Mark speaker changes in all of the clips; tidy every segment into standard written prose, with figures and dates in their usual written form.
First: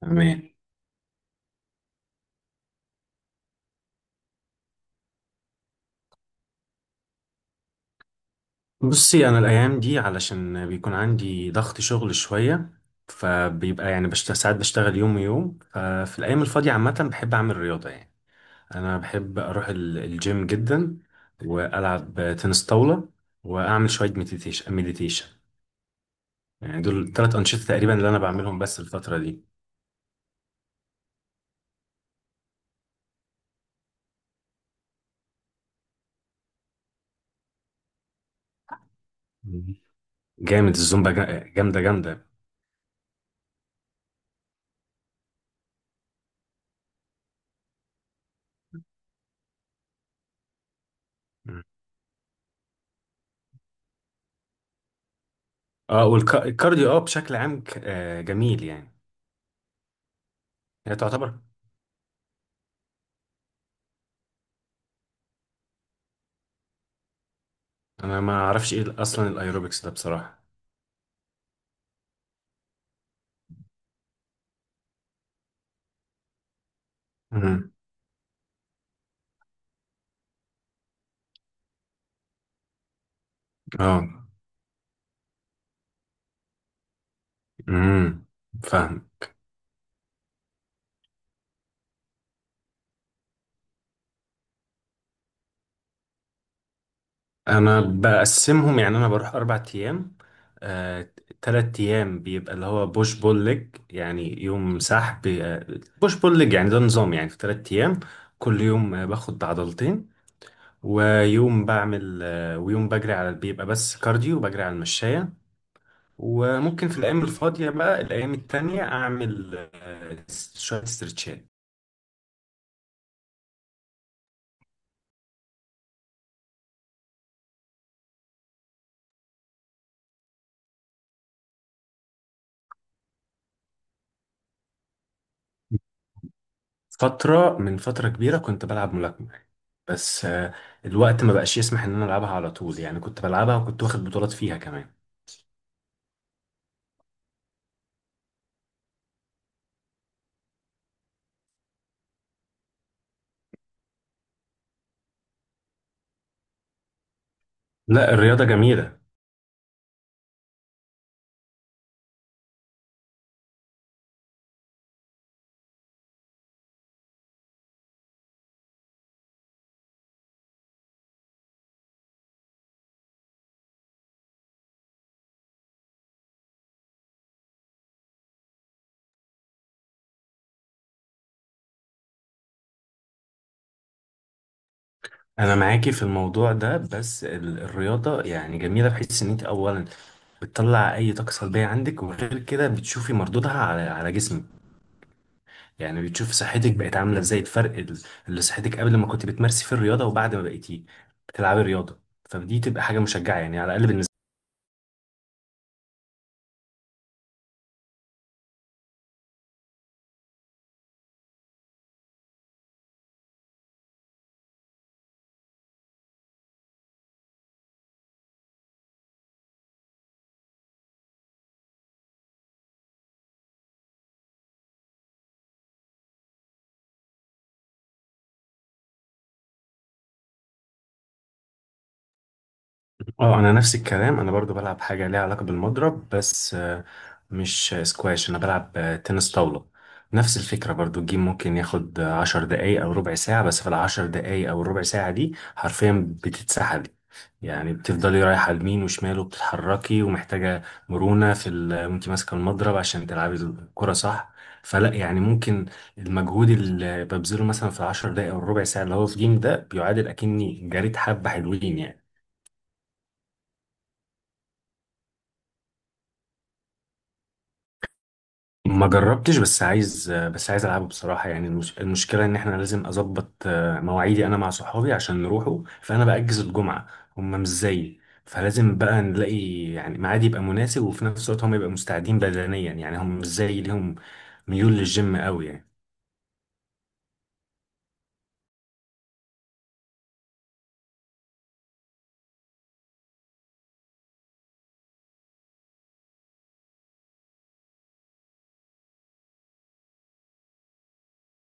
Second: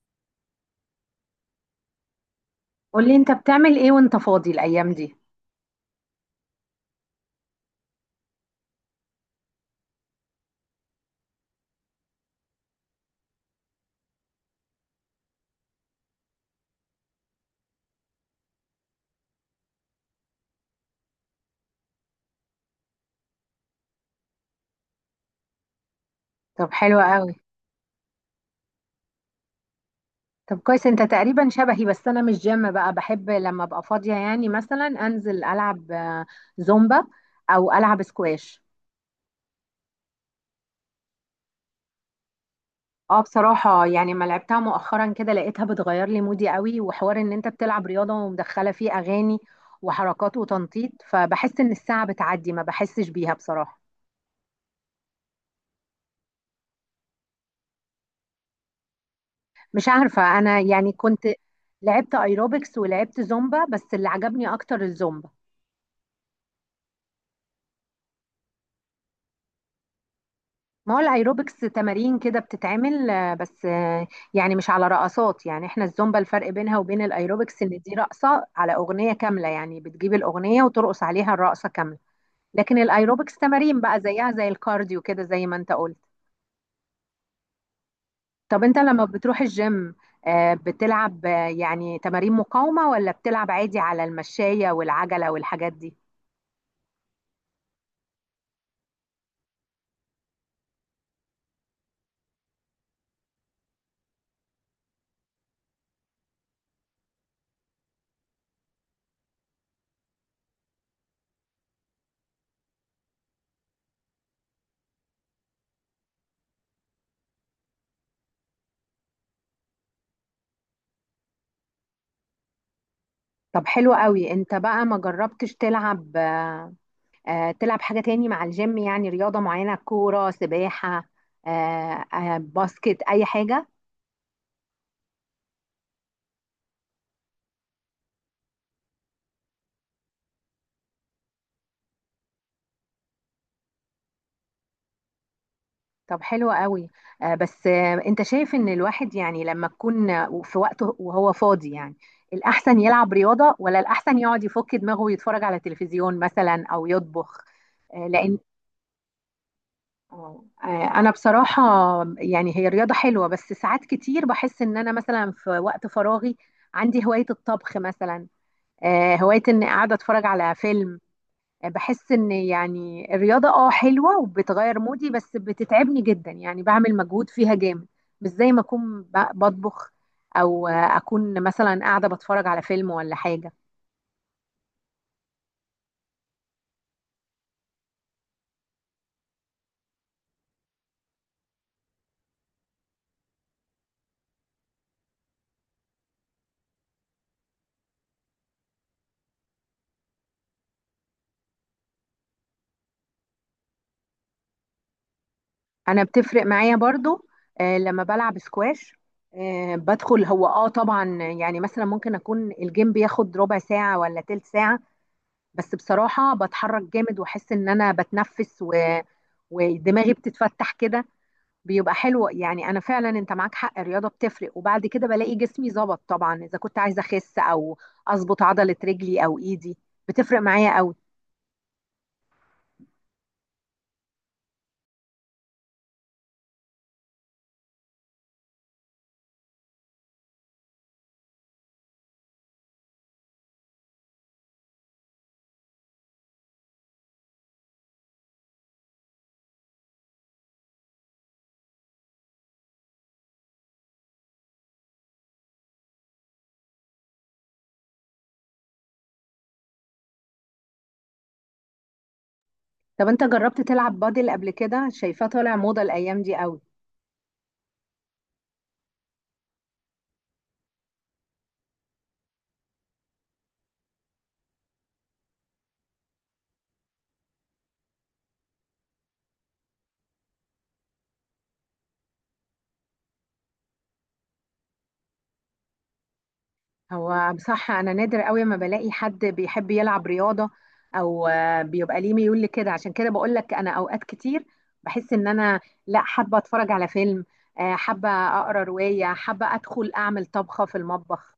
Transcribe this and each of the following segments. Speaker 1: تمام.
Speaker 2: قولي انت بتعمل ايه وانت فاضي الايام دي؟
Speaker 1: بصي، انا الايام دي علشان بيكون عندي ضغط شغل شويه، فبيبقى يعني ساعات بشتغل يوم ويوم. ففي الايام الفاضيه عامه بحب اعمل رياضه يعني. انا بحب اروح الجيم جدا، والعب تنس طاوله، واعمل شويه مديتيشن مديتيشن.
Speaker 2: طب
Speaker 1: يعني
Speaker 2: حلو
Speaker 1: دول
Speaker 2: قوي.
Speaker 1: ثلاث انشطه تقريبا اللي انا بعملهم بس الفتره دي.
Speaker 2: طب كويس، انت تقريبا شبهي، بس انا مش جيم بقى، بحب لما ابقى فاضية مثلا انزل العب زومبا او العب سكواش.
Speaker 1: مم. جامد الزومبا، جامده جامده.
Speaker 2: اه بصراحة يعني ما لعبتها مؤخرا، كده لقيتها بتغير لي مودي قوي، وحوار ان انت بتلعب رياضة ومدخلة فيه اغاني وحركات وتنطيط، فبحس
Speaker 1: مم.
Speaker 2: ان الساعة بتعدي ما بحسش بيها بصراحة.
Speaker 1: اه، والكارديو اه، بشكل عام جميل يعني.
Speaker 2: مش عارفة، انا يعني
Speaker 1: هي
Speaker 2: كنت
Speaker 1: تعتبر
Speaker 2: لعبت ايروبكس ولعبت زومبا، بس اللي عجبني اكتر الزومبا.
Speaker 1: انا ما اعرفش ايه اصلا الايروبكس ده بصراحه.
Speaker 2: ما هو الايروبكس تمارين كده بتتعمل، آه، بس آه، يعني مش على رقصات، يعني احنا الزومبا الفرق بينها وبين الايروبكس ان
Speaker 1: امم.
Speaker 2: دي رقصة على اغنية كاملة، يعني بتجيب الاغنية وترقص عليها الرقصة كاملة. لكن الايروبكس تمارين
Speaker 1: اه.
Speaker 2: بقى، زيها زي الكارديو كده زي ما انت قلت.
Speaker 1: امم.
Speaker 2: طب انت لما
Speaker 1: فاهم.
Speaker 2: بتروح الجيم، بتلعب يعني تمارين مقاومة ولا بتلعب عادي على المشاية والعجلة والحاجات دي؟
Speaker 1: انا بقسمهم يعني، انا بروح اربع ايام. آه، تلات ايام بيبقى اللي هو بوش بول ليج، يعني يوم سحب، بوش بول ليج، يعني ده نظام يعني في تلات ايام، كل يوم باخد عضلتين، ويوم بعمل ويوم بجري على، بيبقى بس كارديو بجري على المشاية. وممكن في الايام الفاضية بقى الايام التانية اعمل شوية استرتشات.
Speaker 2: طب حلو قوي. انت بقى ما جربتش تلعب، تلعب حاجة تاني مع الجيم يعني؟ رياضة معينة، كورة، سباحة، باسكت، أي حاجة؟
Speaker 1: فترة من فترة كبيرة كنت بلعب ملاكمة، بس الوقت ما بقاش يسمح ان انا العبها على طول. يعني كنت بلعبها وكنت واخد بطولات فيها كمان.
Speaker 2: طب حلو قوي. آه، بس آه، أنت شايف إن الواحد يعني لما تكون في وقته وهو فاضي يعني الأحسن يلعب رياضة، ولا الأحسن يقعد يفك دماغه ويتفرج على تلفزيون مثلا، أو يطبخ؟ آه،
Speaker 1: لا،
Speaker 2: لأن
Speaker 1: الرياضة جميلة.
Speaker 2: آه، آه، أنا بصراحة يعني هي رياضة حلوة، بس ساعات كتير بحس إن أنا مثلا في وقت فراغي عندي هواية الطبخ مثلا، هواية إني قاعدة أتفرج على فيلم. بحس ان يعني الرياضة اه حلوة وبتغير مودي، بس بتتعبني جدا، يعني بعمل مجهود فيها جامد، مش زي ما اكون بطبخ، او اكون مثلا قاعدة بتفرج على فيلم ولا حاجة.
Speaker 1: انا معاكي في الموضوع ده، بس الرياضة يعني جميلة بحيث ان انت اولا بتطلع اي طاقة سلبية عندك، وغير كده بتشوفي مردودها على جسمك. يعني بتشوفي صحتك بقت عاملة ازاي، الفرق اللي صحتك قبل ما كنت بتمارسي في الرياضة وبعد ما بقيتي بتلعبي الرياضة. فدي تبقى حاجة مشجعة يعني، على الاقل بالنسبة
Speaker 2: انا بتفرق معايا برضو لما بلعب سكواش، بدخل هو اه طبعا، يعني مثلا ممكن اكون الجيم بياخد ربع ساعة ولا تلت ساعة، بس بصراحة بتحرك جامد، واحس ان انا بتنفس ودماغي بتتفتح كده، بيبقى حلو يعني. انا فعلا انت معاك حق، الرياضه بتفرق، وبعد كده بلاقي جسمي ظبط طبعا، اذا كنت عايزه اخس او اظبط عضله رجلي او ايدي، بتفرق معايا قوي.
Speaker 1: لي. اه انا نفس الكلام، انا برضو بلعب حاجة ليها علاقة بالمضرب، بس مش سكواش، انا بلعب تنس طاولة. نفس الفكرة برضو، الجيم ممكن ياخد عشر دقايق او ربع ساعة، بس في العشر دقايق او الربع ساعة دي حرفيا بتتسحلي. يعني بتفضلي رايحة يمين وشمال وبتتحركي، ومحتاجة مرونة وانت ماسكة المضرب عشان تلعبي الكرة صح. فلا يعني، ممكن المجهود اللي ببذله مثلا في العشر دقايق او الربع ساعة اللي هو في جيم ده بيعادل اكني جريت حبة حلوين يعني.
Speaker 2: طب انت جربت تلعب بادل قبل كده؟ شايفاه طالع موضه الايام دي قوي.
Speaker 1: ما جربتش، بس عايز العبه بصراحه. يعني المشكله ان احنا لازم اظبط مواعيدي انا مع صحابي عشان نروحوا، فانا باجز الجمعه، هم مش زيي. فلازم بقى نلاقي يعني ميعاد يبقى مناسب، وفي نفس الوقت هم يبقوا مستعدين بدنيا. يعني هم مش زيي، ليهم ميول للجيم قوي يعني.
Speaker 2: هو بصراحة أنا نادر قوي ما بلاقي حد بيحب يلعب رياضة، أو بيبقى ليه ميول لكده، عشان كده بقول لك أنا أوقات كتير بحس إن أنا لا، حابة أتفرج على فيلم، حابة أقرأ رواية، حابة أدخل أعمل طبخة في المطبخ،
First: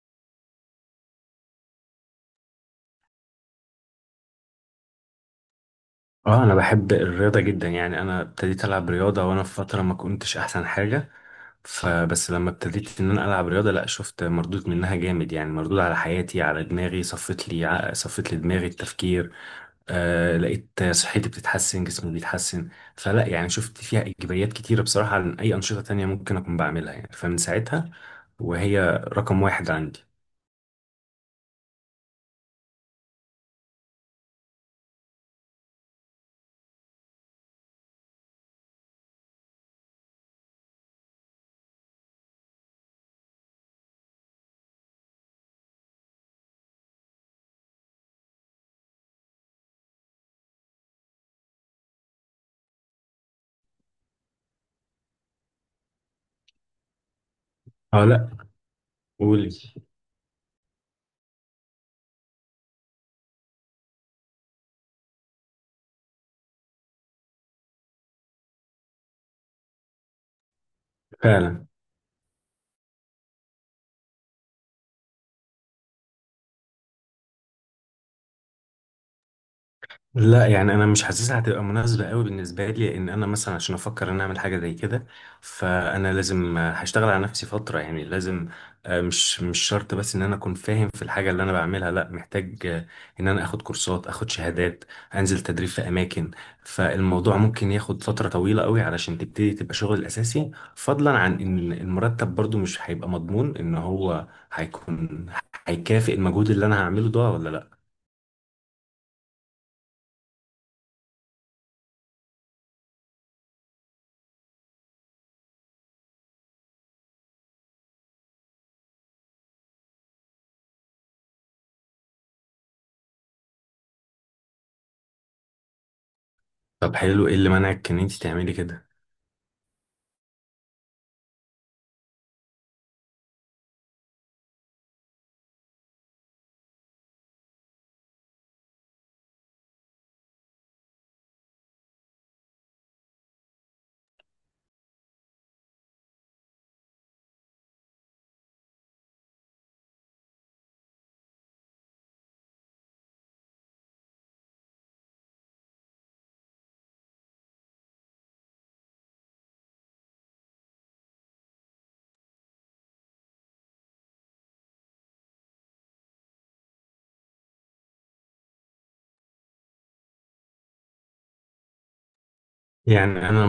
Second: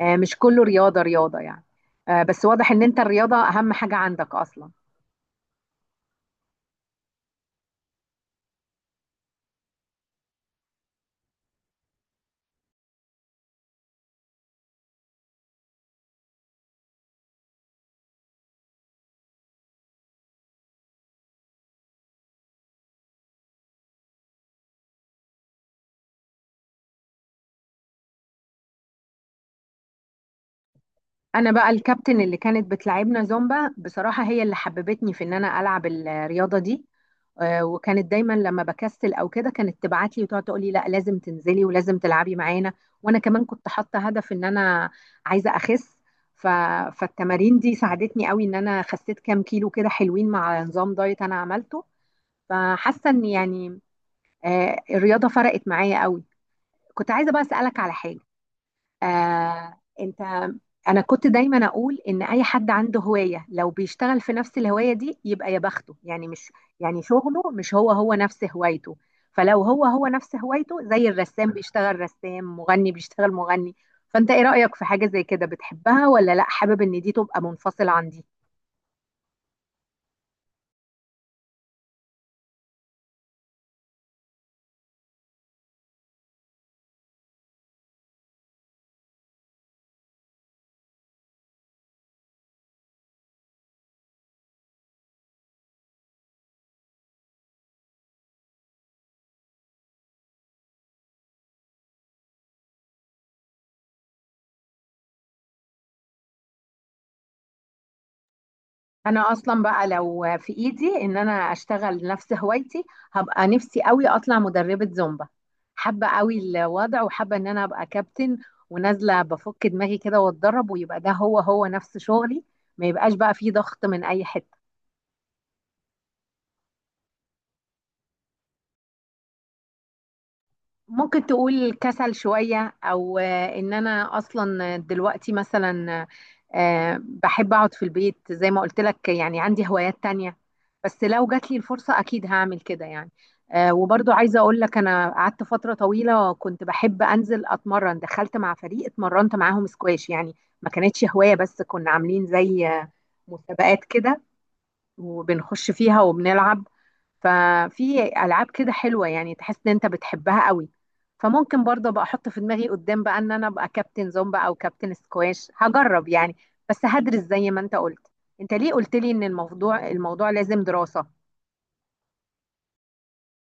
Speaker 2: مش كله رياضة رياضة يعني. بس واضح إن أنت الرياضة أهم حاجة عندك أصلا.
Speaker 1: اه، انا بحب الرياضه جدا. يعني انا ابتديت العب رياضه وانا في فتره ما كنتش احسن حاجه، فبس لما ابتديت ان انا العب رياضه، لا شفت مردود منها جامد. يعني مردود على حياتي، على دماغي، صفت لي دماغي التفكير. آه، لقيت صحتي بتتحسن، جسمي بيتحسن. فلا يعني شفت فيها ايجابيات كتيره بصراحه عن اي انشطه تانية ممكن اكون بعملها يعني. فمن ساعتها وهي رقم واحد عندي.
Speaker 2: انا بقى الكابتن اللي كانت بتلعبنا زومبا بصراحة هي اللي حببتني في ان انا العب الرياضة دي، وكانت دايما لما بكسل او كده كانت تبعت لي وتقعد تقول لي لا، لازم تنزلي ولازم تلعبي معانا. وانا كمان كنت حاطة هدف ان انا عايزة اخس، ف... فالتمارين دي ساعدتني قوي ان انا خسيت كام كيلو كده حلوين مع نظام دايت انا عملته. فحاسة ان يعني الرياضة فرقت معايا قوي. كنت عايزة بقى اسألك على
Speaker 1: اه
Speaker 2: حاجة.
Speaker 1: لا، قولي.
Speaker 2: آه انت، انا كنت دايما اقول ان اي حد عنده هواية لو بيشتغل في نفس الهواية دي يبقى يا بخته، يعني مش يعني شغله مش هو هو نفس هوايته. فلو هو هو نفس هوايته زي الرسام
Speaker 1: فعلا.
Speaker 2: بيشتغل رسام، مغني بيشتغل مغني، فانت ايه رأيك في حاجة زي كده؟ بتحبها ولا لا، حابب ان دي تبقى منفصلة عن دي؟
Speaker 1: لا يعني انا مش حاسسها هتبقى مناسبه قوي بالنسبه لي، لان انا مثلا عشان افكر ان أنا اعمل حاجه زي كده، فانا لازم هشتغل على نفسي فتره. يعني لازم آه، مش مش شرط بس ان انا اكون فاهم في الحاجه اللي انا بعملها، لا محتاج ان انا اخد كورسات، اخد شهادات، انزل تدريب في اماكن. فالموضوع ممكن ياخد فتره طويله قوي علشان تبتدي تبقى شغل الاساسي، فضلا عن ان المرتب برضو مش هيبقى مضمون ان هو هيكون هيكافئ المجهود اللي انا هعمله ده ولا لا.
Speaker 2: انا اصلا بقى لو في ايدي ان انا اشتغل نفس هوايتي، هبقى نفسي قوي اطلع مدربة زومبا. حابة قوي الوضع، وحابة ان انا ابقى كابتن ونازلة بفك دماغي كده واتدرب، ويبقى ده هو هو نفس شغلي، ما يبقاش بقى فيه ضغط من اي حتة.
Speaker 1: طب حلو، ايه اللي منعك ان انت تعملي كده؟
Speaker 2: ممكن تقول كسل شوية، أو إن أنا أصلا دلوقتي مثلا بحب أقعد في البيت زي ما قلت لك، يعني عندي هوايات تانية. بس لو جات لي الفرصة أكيد هعمل كده يعني. وبرضو عايزة أقول لك أنا قعدت فترة طويلة كنت بحب أنزل أتمرن، دخلت مع فريق اتمرنت معاهم سكواش يعني، ما كانتش هواية، بس كنا عاملين زي مسابقات كده وبنخش فيها وبنلعب. ففي العاب كده حلوه يعني تحس ان انت بتحبها قوي. فممكن برضه ابقى احط في دماغي قدام بقى ان انا ابقى كابتن زومبا او كابتن سكواش، هجرب يعني، بس هدرس زي ما انت قلت. انت ليه قلت لي ان الموضوع لازم دراسه؟
Speaker 1: يعني انا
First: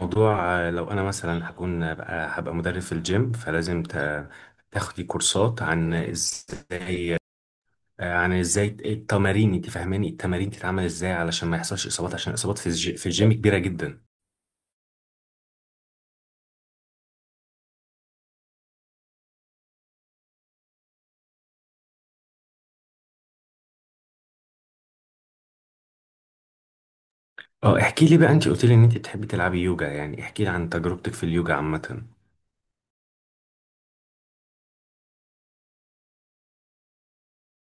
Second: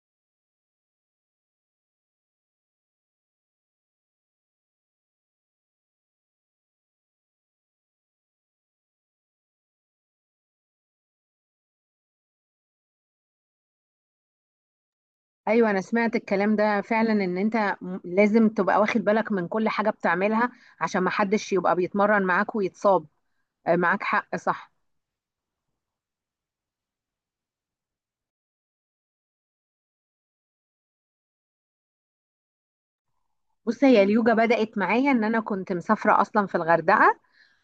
Speaker 1: الموضوع لو انا مثلا هكون بقى هبقى مدرب في الجيم، فلازم تاخدي كورسات عن ازاي عن ازاي التمارين، انت فاهماني، التمارين تتعمل ازاي علشان ما يحصلش اصابات، عشان الاصابات في الجيم كبيره جدا.
Speaker 2: ايوه انا سمعت الكلام ده فعلا، ان انت لازم تبقى واخد بالك من كل حاجه بتعملها عشان ما حدش يبقى بيتمرن معاك ويتصاب. معاك حق، صح.
Speaker 1: اه، احكي لي بقى، انت قلت لي ان انت بتحبي تلعبي يوجا، يعني احكي لي عن تجربتك في اليوجا عامه.
Speaker 2: بص هي اليوجا بدأت معايا ان انا كنت مسافره اصلا في الغردقه،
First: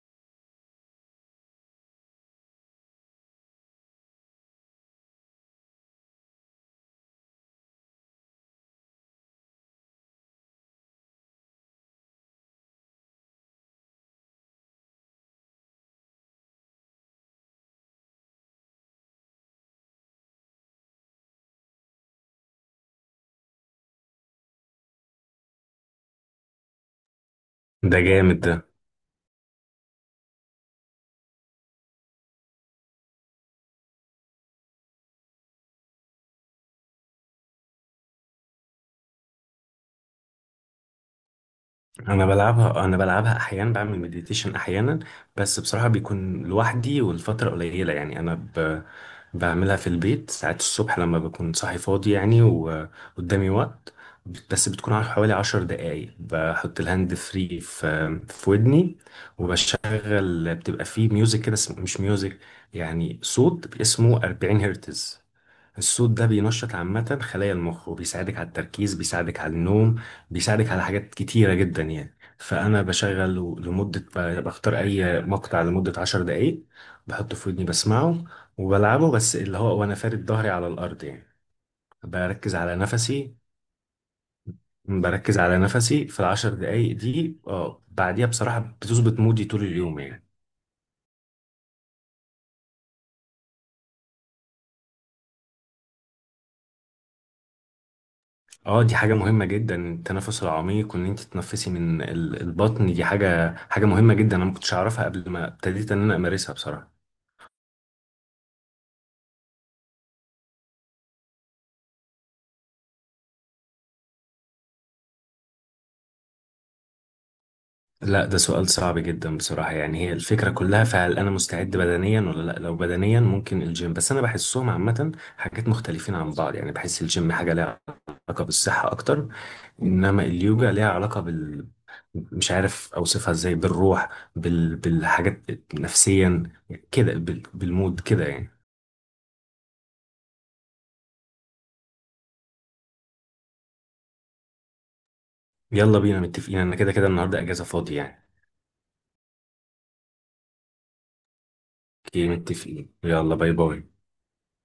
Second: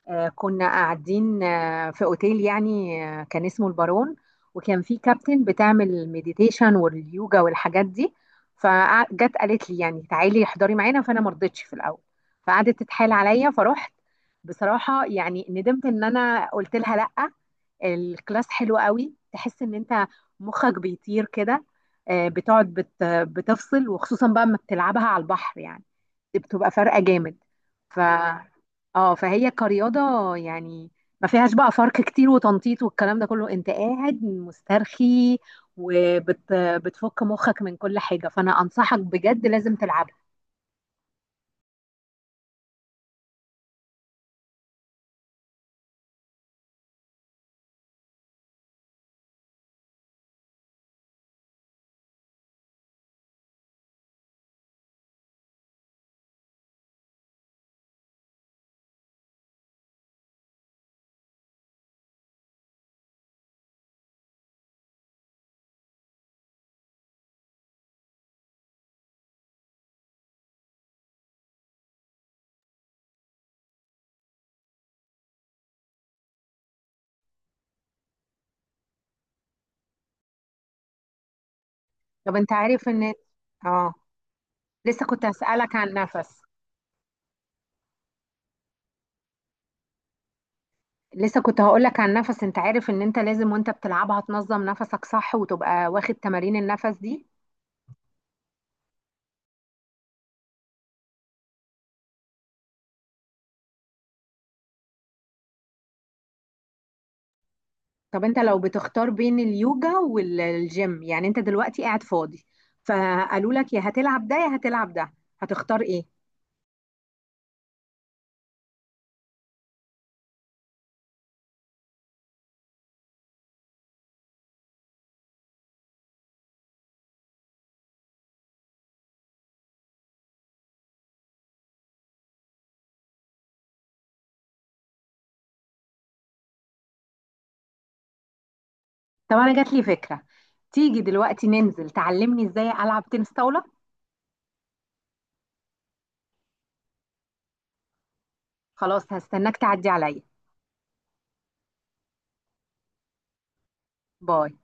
Speaker 2: كنا قاعدين في اوتيل يعني، كان اسمه البارون، وكان في كابتن بتعمل مديتيشن واليوجا والحاجات دي. فجت قالت لي يعني تعالي احضري معانا، فانا ما رضيتش في الاول، فقعدت تتحايل عليا فروحت. بصراحة يعني ندمت ان انا قلت لها لا، الكلاس حلو قوي، تحس ان انت مخك بيطير كده، بتقعد بتفصل، وخصوصا بقى اما بتلعبها على البحر يعني، دي بتبقى فارقة جامد.
Speaker 1: ده
Speaker 2: ف
Speaker 1: جامد ده.
Speaker 2: اه فهي كرياضة يعني ما فيهاش بقى فرق كتير وتنطيط والكلام ده كله، انت قاعد مسترخي وبتفك مخك من كل حاجة، فانا انصحك بجد لازم تلعبها.
Speaker 1: انا بلعبها، انا بلعبها احيانا، بعمل مديتيشن احيانا، بس بصراحه بيكون لوحدي والفتره قليله. يعني انا بعملها في البيت ساعات الصبح لما بكون صاحي فاضي يعني وقدامي وقت. بس بتكون على حوالي عشر دقايق. بحط الهاند فري في ودني، وبشغل بتبقى فيه ميوزك كده، مش ميوزك، يعني صوت اسمه 40 هرتز. الصوت ده بينشط عامة خلايا المخ، وبيساعدك على التركيز، بيساعدك على النوم، بيساعدك على حاجات كتيرة جدا يعني. فأنا بشغل لمدة، بختار أي مقطع لمدة عشر دقايق، بحطه في ودني بسمعه وبلعبه، بس اللي هو وأنا فارد ظهري على الأرض يعني،
Speaker 2: طب انت
Speaker 1: بركز على
Speaker 2: عارف ان
Speaker 1: نفسي.
Speaker 2: اه لسه كنت هسألك عن
Speaker 1: في
Speaker 2: نفس
Speaker 1: العشر دقايق دي، اه، بعديها بصراحة بتظبط مودي طول اليوم يعني.
Speaker 2: لسه كنت هقولك عن النفس، انت عارف ان انت لازم وانت بتلعبها تنظم نفسك صح وتبقى واخد تمارين النفس دي؟
Speaker 1: اه دي حاجة مهمة جدا، التنفس العميق وان انت تتنفسي من البطن، دي حاجة مهمة جدا. انا ما كنتش اعرفها قبل ما ابتديت ان انا امارسها بصراحة.
Speaker 2: طب انت لو بتختار بين اليوجا والجيم، يعني انت دلوقتي قاعد فاضي فقالوا لك يا هتلعب ده يا هتلعب ده، هتختار ايه؟
Speaker 1: لا، ده سؤال صعب جدا بصراحة. يعني هي الفكرة كلها، فهل انا مستعد بدنيا ولا لا. لو بدنيا، ممكن الجيم. بس انا بحسهم عامة حاجات مختلفين عن بعض. يعني بحس الجيم حاجة ليها علاقة بالصحة اكتر، انما اليوجا ليها علاقة مش عارف اوصفها ازاي، بالروح، بالحاجات، نفسيا كده، بالمود كده يعني.
Speaker 2: طب انا جات لي فكرة، تيجي دلوقتي ننزل تعلمني ازاي العب تنس طاولة؟
Speaker 1: يلا بينا، متفقين، انا كده كده النهارده اجازه فاضي يعني.
Speaker 2: خلاص هستناك تعدي عليا.
Speaker 1: اوكي، متفقين، يلا، باي باي.
Speaker 2: باي.